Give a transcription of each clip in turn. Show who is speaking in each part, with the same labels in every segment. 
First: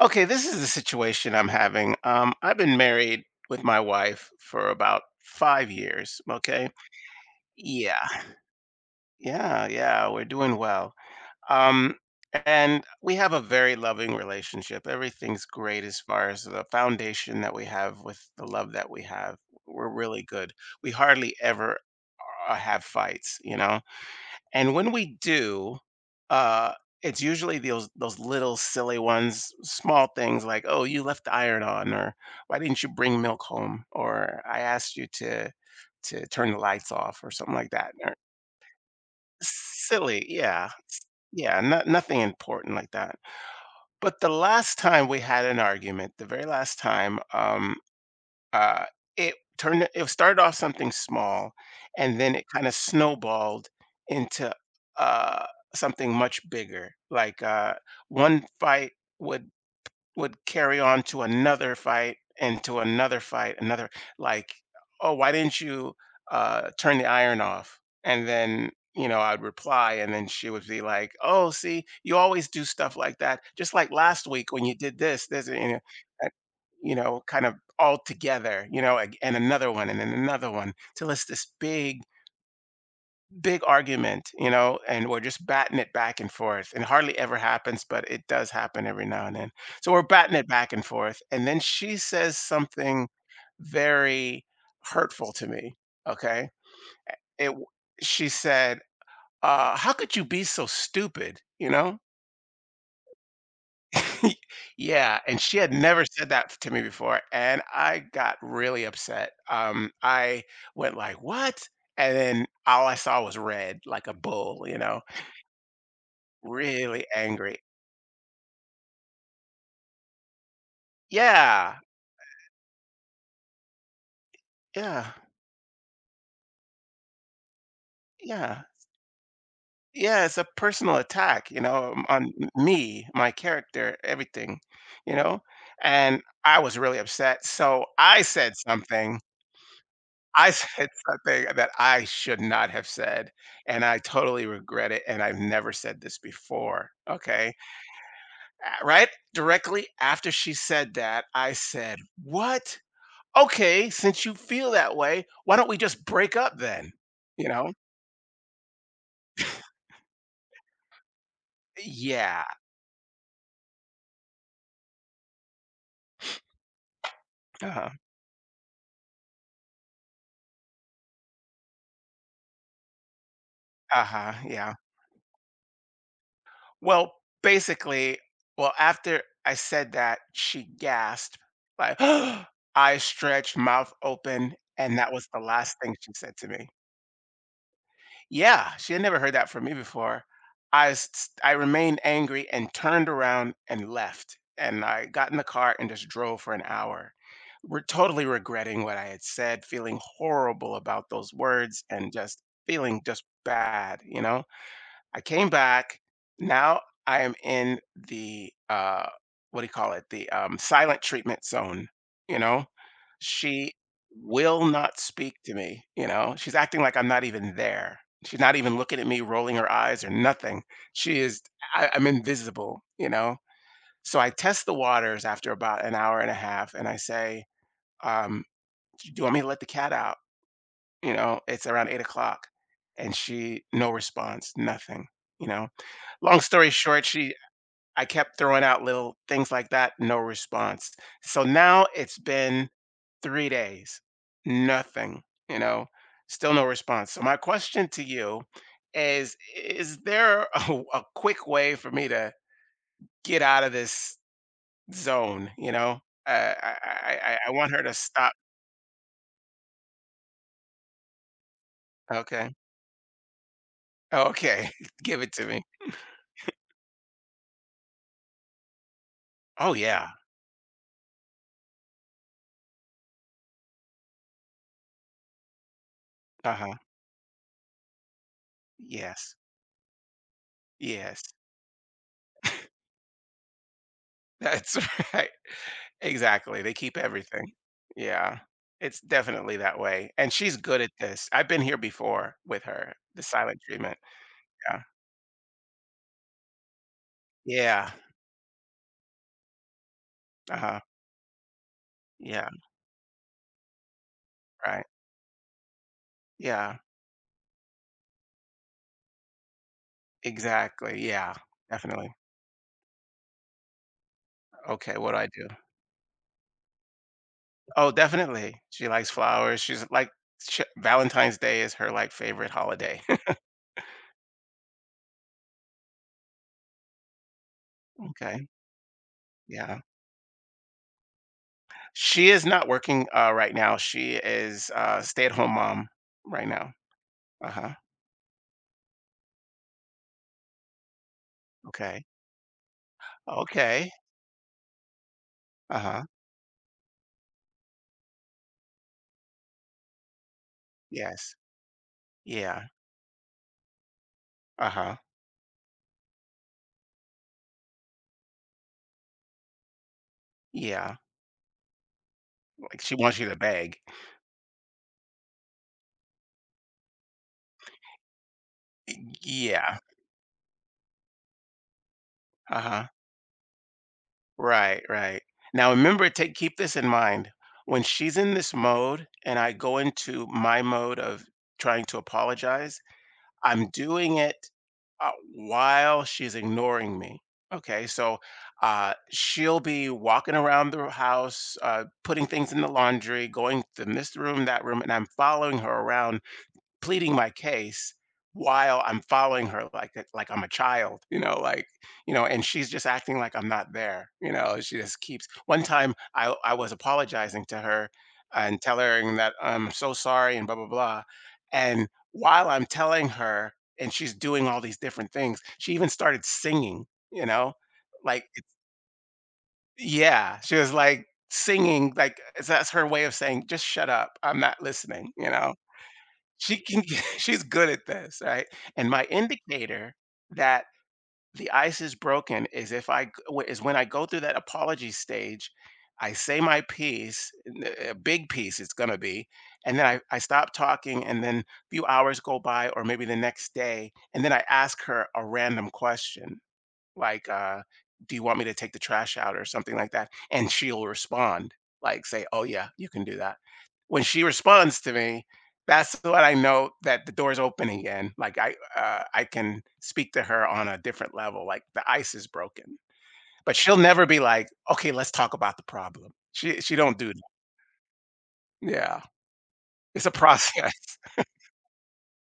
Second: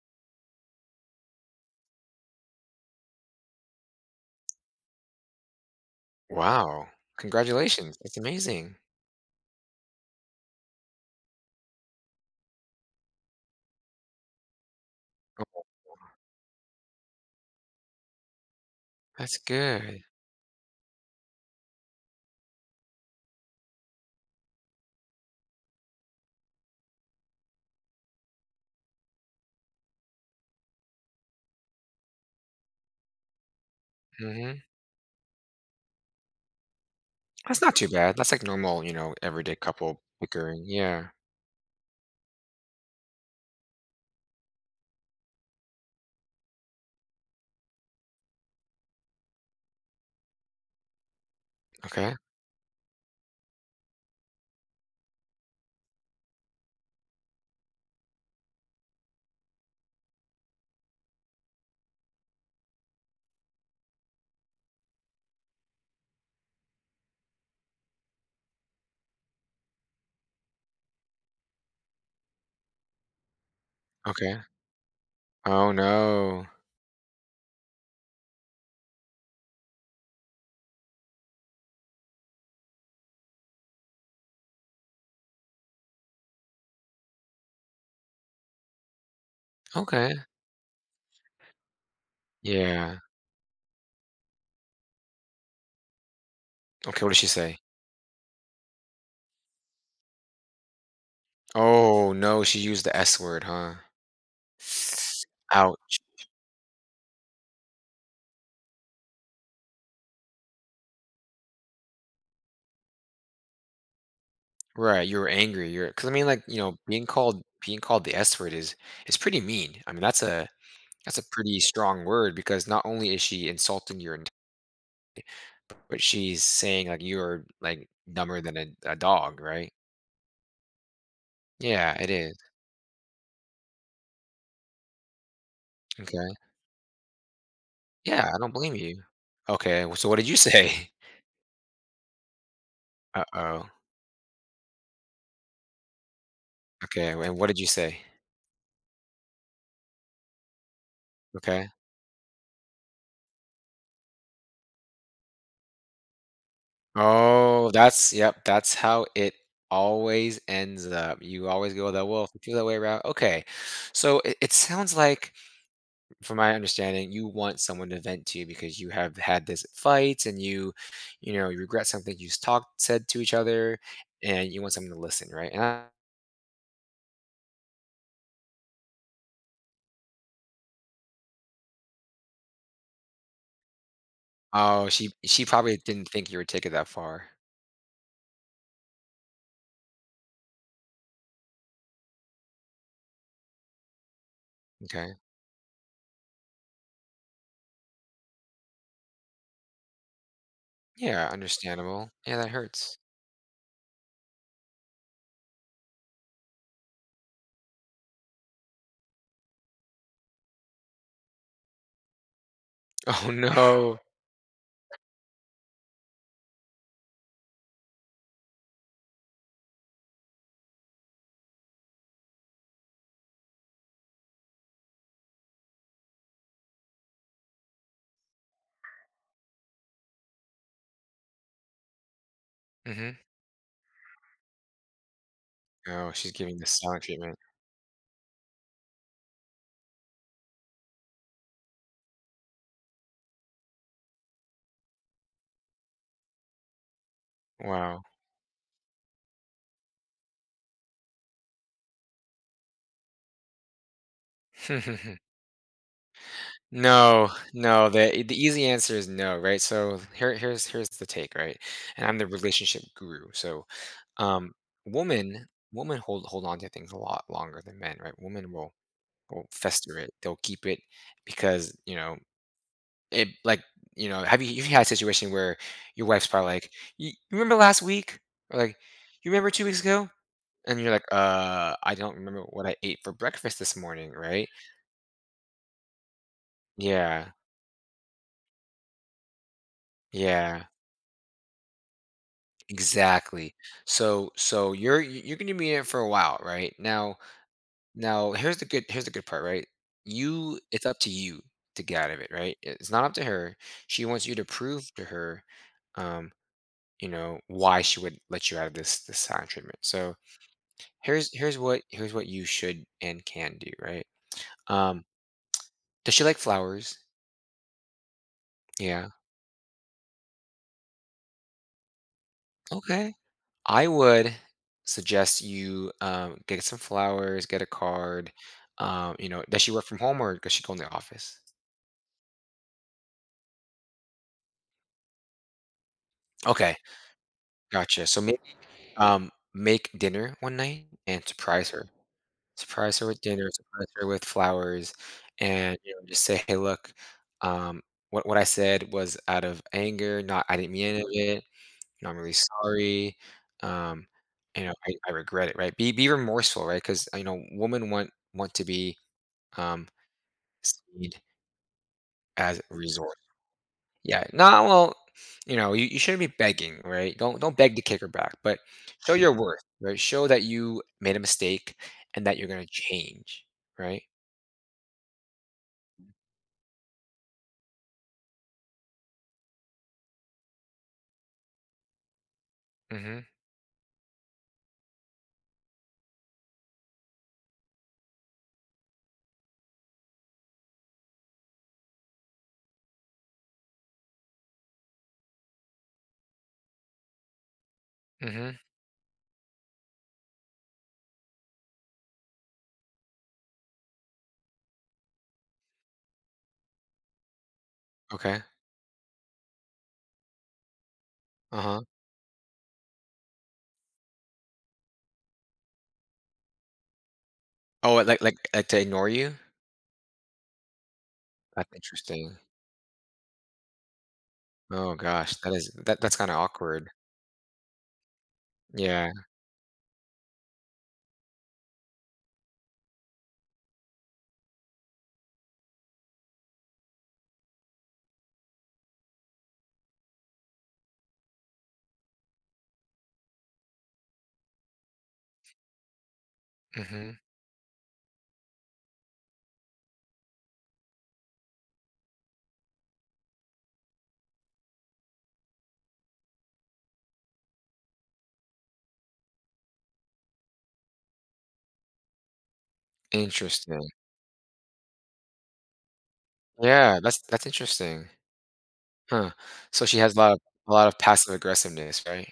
Speaker 1: Okay, this is the situation I'm having. I've been married with my wife for about 5 years. Okay.
Speaker 2: Wow. Congratulations.
Speaker 1: Yeah.
Speaker 2: That's amazing.
Speaker 1: Yeah. Yeah. We're doing well. Um, and we have a very loving relationship. Everything's
Speaker 2: Oh,
Speaker 1: great as far as the foundation that we have with the love that we have.
Speaker 2: that's
Speaker 1: We're
Speaker 2: good.
Speaker 1: really good. We hardly ever have fights, you know? And when we do, uh, it's usually those little silly ones, small things like, "Oh, you left the iron on," or "Why didn't you bring milk home?" or "I
Speaker 2: Mhm.
Speaker 1: asked you to to turn the lights off," or something
Speaker 2: That's
Speaker 1: like
Speaker 2: not too
Speaker 1: that. Or
Speaker 2: bad. That's like normal, you know, everyday couple
Speaker 1: silly,
Speaker 2: bickering.
Speaker 1: yeah,
Speaker 2: Yeah.
Speaker 1: yeah, not, nothing important like that. But the last time we had an argument, the very last time, uh, it started off something small,
Speaker 2: Okay.
Speaker 1: and then it kinda snowballed into, uh, something much bigger. Like, one fight would would carry on to another fight and to another fight, another like, "Oh, why didn't you, turn the iron off?" And then, you know, I'd reply, and then she would be like, "Oh, see, you always do stuff like that, just like last
Speaker 2: Okay.
Speaker 1: week when you did this, this,
Speaker 2: Oh,
Speaker 1: you know, that,
Speaker 2: no.
Speaker 1: you know, kind of all together, you know, and another one and then another one till it's this big argument, you know, and we're just batting it back and forth. And hardly ever happens, but it does happen every now and then. So we're
Speaker 2: Okay.
Speaker 1: batting it back and forth. And then she says
Speaker 2: Yeah.
Speaker 1: something very hurtful to me. Okay.
Speaker 2: Okay, what did she
Speaker 1: It,
Speaker 2: say?
Speaker 1: w- she said, How could you be so stupid? You know?
Speaker 2: Oh, no, she used the S word, huh?
Speaker 1: yeah. And she had
Speaker 2: Ouch.
Speaker 1: never said that to me before. And I got really upset. I went like, What? And then all I saw was red, like a bull, you know?
Speaker 2: Right, you were angry. You're are because I mean, like, you know,
Speaker 1: Really angry.
Speaker 2: being called the S word is pretty mean. I mean, that's a pretty
Speaker 1: Yeah,
Speaker 2: strong word because not only is she insulting your.
Speaker 1: yeah,
Speaker 2: But she's saying, like, "You're, like, dumber than
Speaker 1: yeah.
Speaker 2: a dog," right?
Speaker 1: Yeah, it's a personal attack, you know,
Speaker 2: Yeah, it
Speaker 1: on
Speaker 2: is.
Speaker 1: me, my character, everything, you know? And
Speaker 2: Okay.
Speaker 1: I was really upset, so I
Speaker 2: Yeah, I
Speaker 1: said
Speaker 2: don't blame you.
Speaker 1: something
Speaker 2: Okay, well, so what did you
Speaker 1: I said
Speaker 2: say?
Speaker 1: something that I should not have said,
Speaker 2: Uh-oh.
Speaker 1: and I totally regret it, and I've never said this before,
Speaker 2: Okay, and what
Speaker 1: okay?
Speaker 2: did you say?
Speaker 1: Right directly after she said that, I
Speaker 2: Okay.
Speaker 1: said, "What? Okay, since you feel that way, why don't we just break up then?" You
Speaker 2: Oh,
Speaker 1: know?
Speaker 2: that's yep, that's how it always ends up. You always go the, "Well, if you
Speaker 1: Yeah.
Speaker 2: feel that way around," okay. So it sounds like from my understanding, you want someone
Speaker 1: Uh-huh.
Speaker 2: to vent to you because you have had this fights and you know, you regret something you talked said to each other,
Speaker 1: Uh-huh.
Speaker 2: and you want
Speaker 1: Yeah.
Speaker 2: someone to listen, right? And I,
Speaker 1: Well, basically, well, after I said that, she gasped, like, I stretched, mouth open,
Speaker 2: oh,
Speaker 1: and
Speaker 2: she
Speaker 1: that was the
Speaker 2: she
Speaker 1: last
Speaker 2: probably
Speaker 1: thing
Speaker 2: didn't
Speaker 1: she
Speaker 2: think
Speaker 1: said
Speaker 2: you
Speaker 1: to
Speaker 2: would take
Speaker 1: me.
Speaker 2: it that far.
Speaker 1: Yeah, she had never heard that from me before. I remained angry and turned around and left. And I
Speaker 2: Okay,
Speaker 1: got in the car and just drove for an hour. We're totally regretting what I had said, feeling horrible about
Speaker 2: yeah,
Speaker 1: those words
Speaker 2: understandable.
Speaker 1: and
Speaker 2: Yeah,
Speaker 1: just
Speaker 2: that hurts.
Speaker 1: feeling just bad, you know? I came back. Now I am in the what do you call it? The silent treatment zone, you know?
Speaker 2: Oh,
Speaker 1: She
Speaker 2: no.
Speaker 1: will not speak to me, you know? She's acting like I'm not even there. She's not even looking at me, rolling her eyes or nothing. She is I'm invisible, you know? So I test the waters after about 1.5 hours and I say, um, do you want me to let the cat out? You know, it's around 8 o'clock. And
Speaker 2: Hmm.
Speaker 1: she no response, nothing, you know
Speaker 2: Oh, she's
Speaker 1: long
Speaker 2: giving the
Speaker 1: story
Speaker 2: silent
Speaker 1: short, she
Speaker 2: treatment.
Speaker 1: I kept throwing out little things like that, no response. So now it's been 3 days. Nothing, you know, still no response. So my question to
Speaker 2: Wow.
Speaker 1: you is is there a quick way for me to get out of this zone, you know? Uh, I, I
Speaker 2: No,
Speaker 1: I I want her
Speaker 2: no,
Speaker 1: to
Speaker 2: the
Speaker 1: stop.
Speaker 2: the easy answer is no, right? So here here's the take, right? And I'm the
Speaker 1: Okay.
Speaker 2: relationship guru. So um
Speaker 1: Okay. Give it to
Speaker 2: women
Speaker 1: me.
Speaker 2: women hold hold on to things a lot longer than men, right? Women will
Speaker 1: Oh
Speaker 2: fester
Speaker 1: yeah.
Speaker 2: it. They'll keep it because, you know, it like, you know, have you had a situation where your wife's probably like,
Speaker 1: Uh-huh.
Speaker 2: You remember last week?" Or like, "You
Speaker 1: Yes.
Speaker 2: remember 2 weeks ago?" And you're like,
Speaker 1: Yes.
Speaker 2: I don't remember what I ate for breakfast this morning," right?
Speaker 1: That's right. Exactly, they keep
Speaker 2: Yeah.
Speaker 1: everything. Yeah, it's definitely that way, and she's
Speaker 2: Yeah.
Speaker 1: good at this. I've been here before with her, the
Speaker 2: Exactly.
Speaker 1: silent treatment.
Speaker 2: So so
Speaker 1: Yeah.
Speaker 2: you're y- you're gonna be in it for a while, right? Now
Speaker 1: Yeah.
Speaker 2: now here's the good part, right? You
Speaker 1: Uh-huh.
Speaker 2: it's up to you to get out of it,
Speaker 1: Yeah,
Speaker 2: right? It's not up to her. She wants you to
Speaker 1: right.
Speaker 2: prove to her, um,
Speaker 1: Yeah,
Speaker 2: you know, why she would let you out of this silent treatment. So
Speaker 1: exactly, yeah,
Speaker 2: here's
Speaker 1: definitely.
Speaker 2: here's what you should and can do, right?
Speaker 1: Okay,
Speaker 2: Um,
Speaker 1: what do I do?
Speaker 2: does she like flowers?
Speaker 1: Oh, definitely. She
Speaker 2: Yeah.
Speaker 1: likes flowers, she's like sh Valentine's Day is her, like, favorite holiday.
Speaker 2: Okay. I would suggest you get some flowers, get a card.
Speaker 1: Okay,
Speaker 2: You know, does she
Speaker 1: yeah.
Speaker 2: work from home or does she go in the office?
Speaker 1: She is not working, right now, she is a stay-at-home mom right now.
Speaker 2: Okay,
Speaker 1: Uh-huh,
Speaker 2: gotcha. So maybe make dinner one night and surprise her.
Speaker 1: okay.
Speaker 2: Surprise her with dinner. Surprise
Speaker 1: Okay.
Speaker 2: her with flowers, and you know,
Speaker 1: Uh-huh,
Speaker 2: just say, "Hey, look, um, what I said was out of anger. Not I didn't mean any of
Speaker 1: yes.
Speaker 2: it. You know, I'm really
Speaker 1: Yeah.
Speaker 2: sorry. Um, you know, I,
Speaker 1: Uh-huh.
Speaker 2: I regret it. Right? Be remorseful. Right? Because you know, women want to be." Um,
Speaker 1: Yeah.
Speaker 2: seed as a
Speaker 1: Like, she
Speaker 2: resource.
Speaker 1: wants you to beg.
Speaker 2: Yeah, not well, you know, you shouldn't be begging, right? Don't beg the kicker back, but show your worth,
Speaker 1: Yeah.
Speaker 2: right? Show that you made a mistake and that you're gonna
Speaker 1: Uh-huh.
Speaker 2: change, right?
Speaker 1: Right, right. Now remember, take keep this in mind. When she's in this mode and I go into my mode of trying to apologize,
Speaker 2: Mm-hmm.
Speaker 1: I'm doing it, while she's ignoring me. Okay, so, she'll be walking around the house, putting things in the laundry, going to this room, that room, and I'm following her around pleading my case
Speaker 2: Mm-hmm.
Speaker 1: while I'm following her like that like I'm a child, you know, like, you know, and she's just acting like I'm not there, you know, she just keeps one time I was apologizing to her
Speaker 2: Okay.
Speaker 1: and telling her that I'm so sorry and blah blah blah.
Speaker 2: Uh-huh.
Speaker 1: And while I'm telling her and she's doing all these different things, she even started singing, you know?
Speaker 2: Oh, like
Speaker 1: Like it's
Speaker 2: like like to ignore you?
Speaker 1: yeah, she was like
Speaker 2: That's
Speaker 1: singing like
Speaker 2: interesting.
Speaker 1: that's her way of saying just shut up. I'm not
Speaker 2: Oh
Speaker 1: listening, you
Speaker 2: gosh, that
Speaker 1: know?
Speaker 2: is that that's kind of
Speaker 1: She can
Speaker 2: awkward.
Speaker 1: g she's good at this, right? And my
Speaker 2: Yeah.
Speaker 1: indicator that the ice is broken is if I g w is when I go through that apology stage, I say my piece, n a big piece it's gonna be, and then I stop talking, and then a few hours go by or maybe the next day, and then I ask her a random question
Speaker 2: Mm-hmm.
Speaker 1: like, "Do you want me to take the trash out?" or something like that, and she'll respond, like, say, "Oh, yeah, you can do that." When she responds to me, that's what I know that the door's open again. Like, I can speak to her on a different level, like, the ice is broken. But she'll
Speaker 2: Interesting.
Speaker 1: never be like, "Okay, let's talk about the problem." She don't
Speaker 2: Yeah,
Speaker 1: do that.
Speaker 2: that's interesting.
Speaker 1: Yeah.
Speaker 2: Huh. So she
Speaker 1: It's a
Speaker 2: has
Speaker 1: process.
Speaker 2: a lot of passive aggressiveness, right?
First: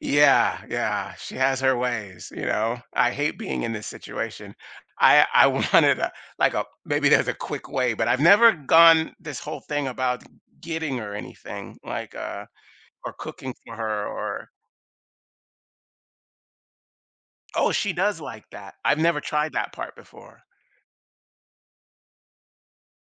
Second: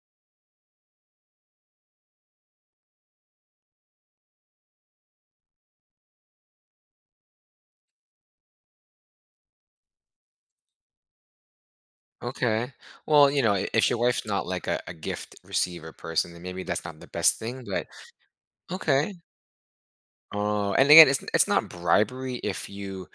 Speaker 1: Yeah, yeah, she has her ways, you know. I hate being in this situation. I wanted a like a maybe there's a quick way, but I've never gone this whole thing about getting her anything like
Speaker 2: Okay.
Speaker 1: or
Speaker 2: Well, you
Speaker 1: cooking
Speaker 2: know,
Speaker 1: for
Speaker 2: if your
Speaker 1: her
Speaker 2: wife's not
Speaker 1: or
Speaker 2: like a gift receiver person, then maybe that's not the best thing,
Speaker 1: oh,
Speaker 2: but
Speaker 1: she does like that. I've
Speaker 2: okay.
Speaker 1: never tried that part before.
Speaker 2: Oh, and again, it's not bribery if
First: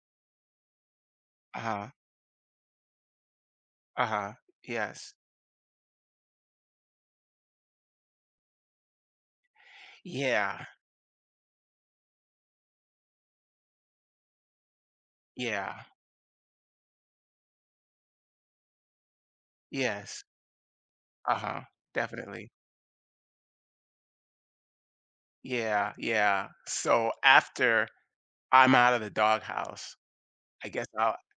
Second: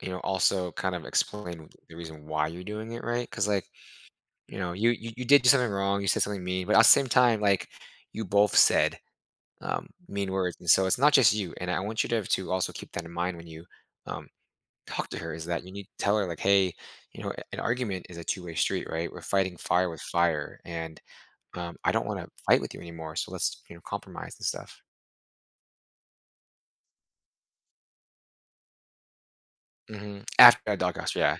Speaker 2: you know, also kind of explain
Speaker 1: Uh-huh.
Speaker 2: the reason why you're doing it, right? Because like,
Speaker 1: Uh-huh.
Speaker 2: you know, you
Speaker 1: Yes.
Speaker 2: you did do something wrong, you said something mean, but at the same time, like you both said mean words.
Speaker 1: Yeah.
Speaker 2: And so it's not just you. And I want you to also keep that in mind when you um talk to her is that you
Speaker 1: Yeah.
Speaker 2: need to tell her like, hey, you know, an argument is a two-way street, right? We're fighting fire with
Speaker 1: Yes.
Speaker 2: fire. And
Speaker 1: Uh-huh.
Speaker 2: I don't wanna
Speaker 1: Definitely.
Speaker 2: fight with you anymore, so let's, you know, compromise and stuff.
Speaker 1: Yeah. Yeah. So after I'm out of the doghouse,
Speaker 2: Mhm.
Speaker 1: I
Speaker 2: After I
Speaker 1: guess
Speaker 2: doghouse,
Speaker 1: I'll
Speaker 2: yeah.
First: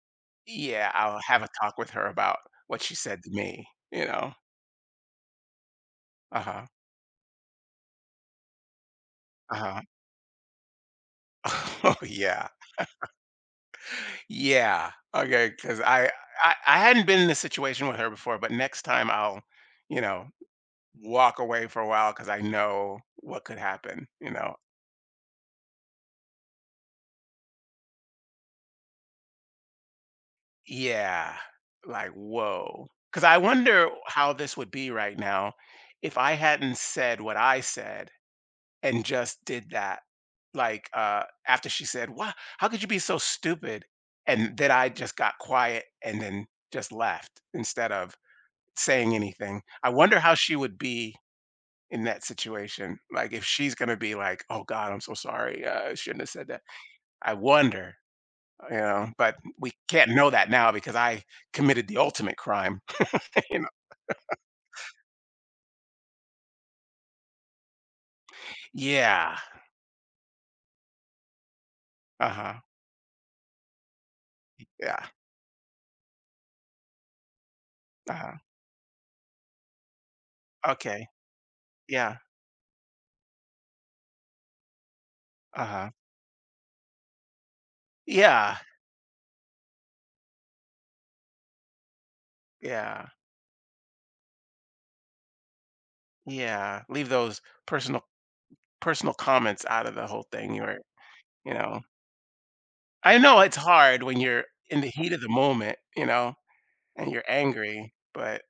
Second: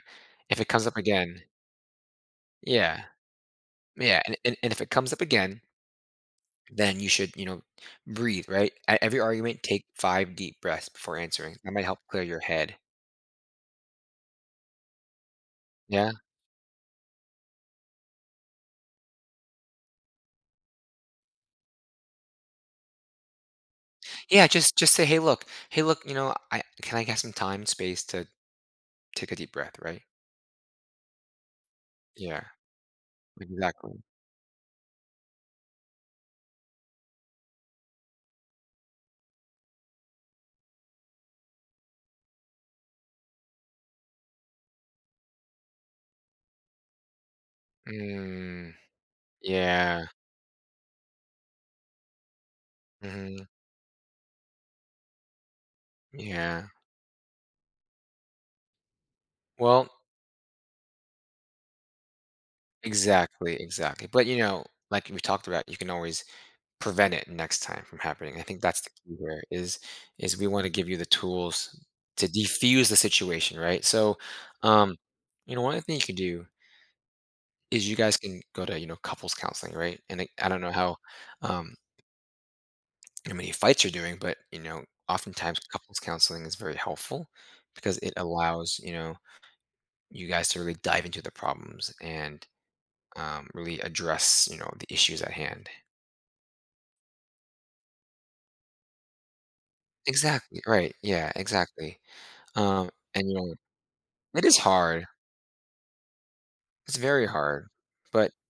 Speaker 2: If it comes
Speaker 1: Yeah,
Speaker 2: up
Speaker 1: I'll have
Speaker 2: again,
Speaker 1: a talk with her about what she
Speaker 2: yeah,
Speaker 1: said to me, you
Speaker 2: yeah,
Speaker 1: know?
Speaker 2: and if it comes up again,
Speaker 1: Uh-huh,
Speaker 2: then you should, you know, breathe, right? At every argument,
Speaker 1: uh-huh.
Speaker 2: take 5 deep breaths before answering. That might
Speaker 1: Oh,
Speaker 2: help clear your
Speaker 1: yeah.
Speaker 2: head.
Speaker 1: Yeah, Okay, because I
Speaker 2: Yeah.
Speaker 1: I I hadn't been in this situation with her before, but next time I'll, you know, walk away for a while because I know what could happen, you
Speaker 2: Yeah,
Speaker 1: know?
Speaker 2: just say, "Hey, look. Hey, look, you know, I have some time and space to take a deep breath," right?
Speaker 1: Yeah, like,
Speaker 2: Yeah,
Speaker 1: whoa, because I wonder
Speaker 2: exactly.
Speaker 1: how this would be right now if I hadn't said what I said and just did that. Like, after she said, "Why how could you be so stupid?" And then I just got quiet and then just left instead of
Speaker 2: Mm,
Speaker 1: saying anything. I
Speaker 2: yeah.
Speaker 1: wonder how she would be in that situation. Like, if
Speaker 2: Mhm,
Speaker 1: she's gonna be like, "Oh god, I'm so sorry. I shouldn't have said that."
Speaker 2: yeah.
Speaker 1: I wonder, you know, but we
Speaker 2: Well,
Speaker 1: can't know that now because I committed the ultimate crime,
Speaker 2: exactly,
Speaker 1: you know?
Speaker 2: exactly. But you know, like we talked about, you can always prevent it next time from happening. I think that's the key
Speaker 1: Yeah.
Speaker 2: here is we want to give you the tools to
Speaker 1: Uh-huh.
Speaker 2: defuse the situation, right? So, um,
Speaker 1: Yeah.
Speaker 2: you know, one thing you can do is you guys
Speaker 1: Uh-huh.
Speaker 2: can go to you know couples counseling, right? And I don't know
Speaker 1: Okay.
Speaker 2: um
Speaker 1: Yeah.
Speaker 2: how many fights you're doing, but you know, oftentimes
Speaker 1: Uh-huh.
Speaker 2: couples counseling is very helpful because it
Speaker 1: Yeah.
Speaker 2: allows you know you guys to really dive into the problems and
Speaker 1: Yeah.
Speaker 2: really address you know the issues at hand.
Speaker 1: Yeah, leave those personal personal comments out of the whole thing,
Speaker 2: Exactly,
Speaker 1: you're
Speaker 2: right, yeah,
Speaker 1: you know?
Speaker 2: exactly, um,
Speaker 1: I
Speaker 2: and, you
Speaker 1: know
Speaker 2: know,
Speaker 1: it's hard when you're
Speaker 2: it is
Speaker 1: in the
Speaker 2: hard,
Speaker 1: heat of the moment, you know,
Speaker 2: it's
Speaker 1: and you're
Speaker 2: very hard,
Speaker 1: angry,
Speaker 2: but,
Speaker 1: but it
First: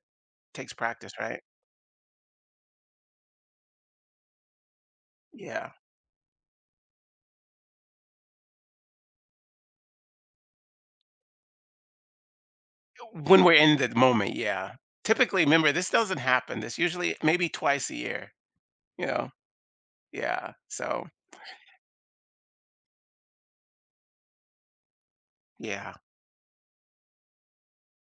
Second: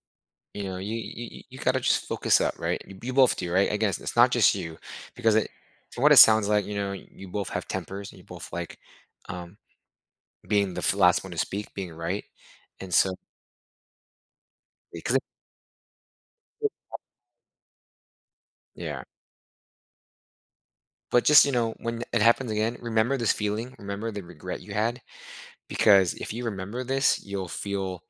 Speaker 2: you
Speaker 1: takes
Speaker 2: know, you
Speaker 1: practice, right?
Speaker 2: you you gotta just focus up, right? You both do, right? I guess it's not just you, because it
Speaker 1: Yeah.
Speaker 2: from what it sounds like, you know, you both have tempers, and you both like, um, being the f last one to speak, being right, and so
Speaker 1: When we're in the moment, yeah.
Speaker 2: because
Speaker 1: Typically, remember, this doesn't happen. This usually maybe twice a year,
Speaker 2: yeah,
Speaker 1: you know? Yeah, so
Speaker 2: but just, you know, when it happens again, remember this feeling, remember the regret you had,
Speaker 1: yeah.
Speaker 2: because if you remember this, you'll feel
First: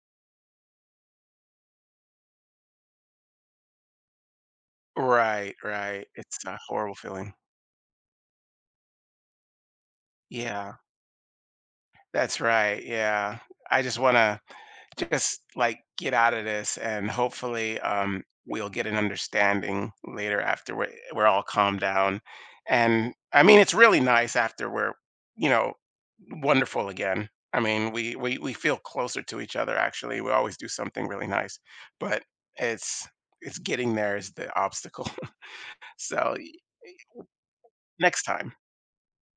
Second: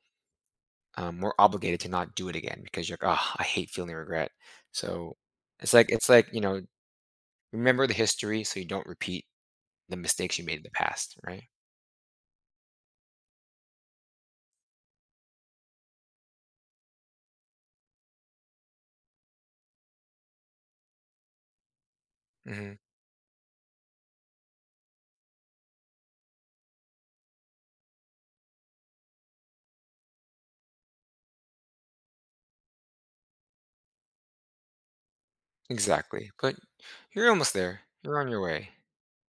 Speaker 2: we're obligated to not do it again because you're like, oh, I hate feeling regret. So
Speaker 1: Right, right.
Speaker 2: it's like
Speaker 1: It's
Speaker 2: you
Speaker 1: a
Speaker 2: know,
Speaker 1: horrible feeling.
Speaker 2: remember the history so you don't repeat the mistakes you made in the
Speaker 1: Yeah,
Speaker 2: past, right?
Speaker 1: that's right, yeah. I just wanna just like get out of this and hopefully we'll get an understanding later after we're all calmed down,
Speaker 2: Hmm.
Speaker 1: and I mean it's really nice after we're, you know, wonderful again. I mean we feel closer to each other. Actually we always do something really nice, but it's it's getting there is the obstacle.
Speaker 2: Exactly.
Speaker 1: so y-
Speaker 2: But you're almost there. You're
Speaker 1: next
Speaker 2: on your
Speaker 1: time
Speaker 2: way.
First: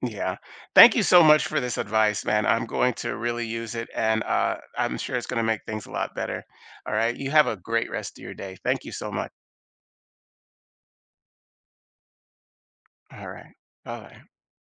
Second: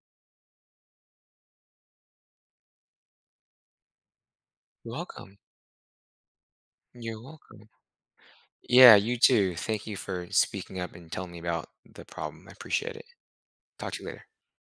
Speaker 1: yeah. Thank you so much for this advice, man. I'm going to really use it and
Speaker 2: You're
Speaker 1: I'm sure it's
Speaker 2: welcome.
Speaker 1: going to make things a lot better. All right.
Speaker 2: You're
Speaker 1: You have a
Speaker 2: welcome.
Speaker 1: great rest of your day. Thank you
Speaker 2: Yeah,
Speaker 1: so
Speaker 2: you
Speaker 1: much.
Speaker 2: too. Thank you for speaking up and telling me about the problem. I appreciate it.
Speaker 1: All right.
Speaker 2: Talk
Speaker 1: Bye
Speaker 2: to you
Speaker 1: bye.
Speaker 2: later.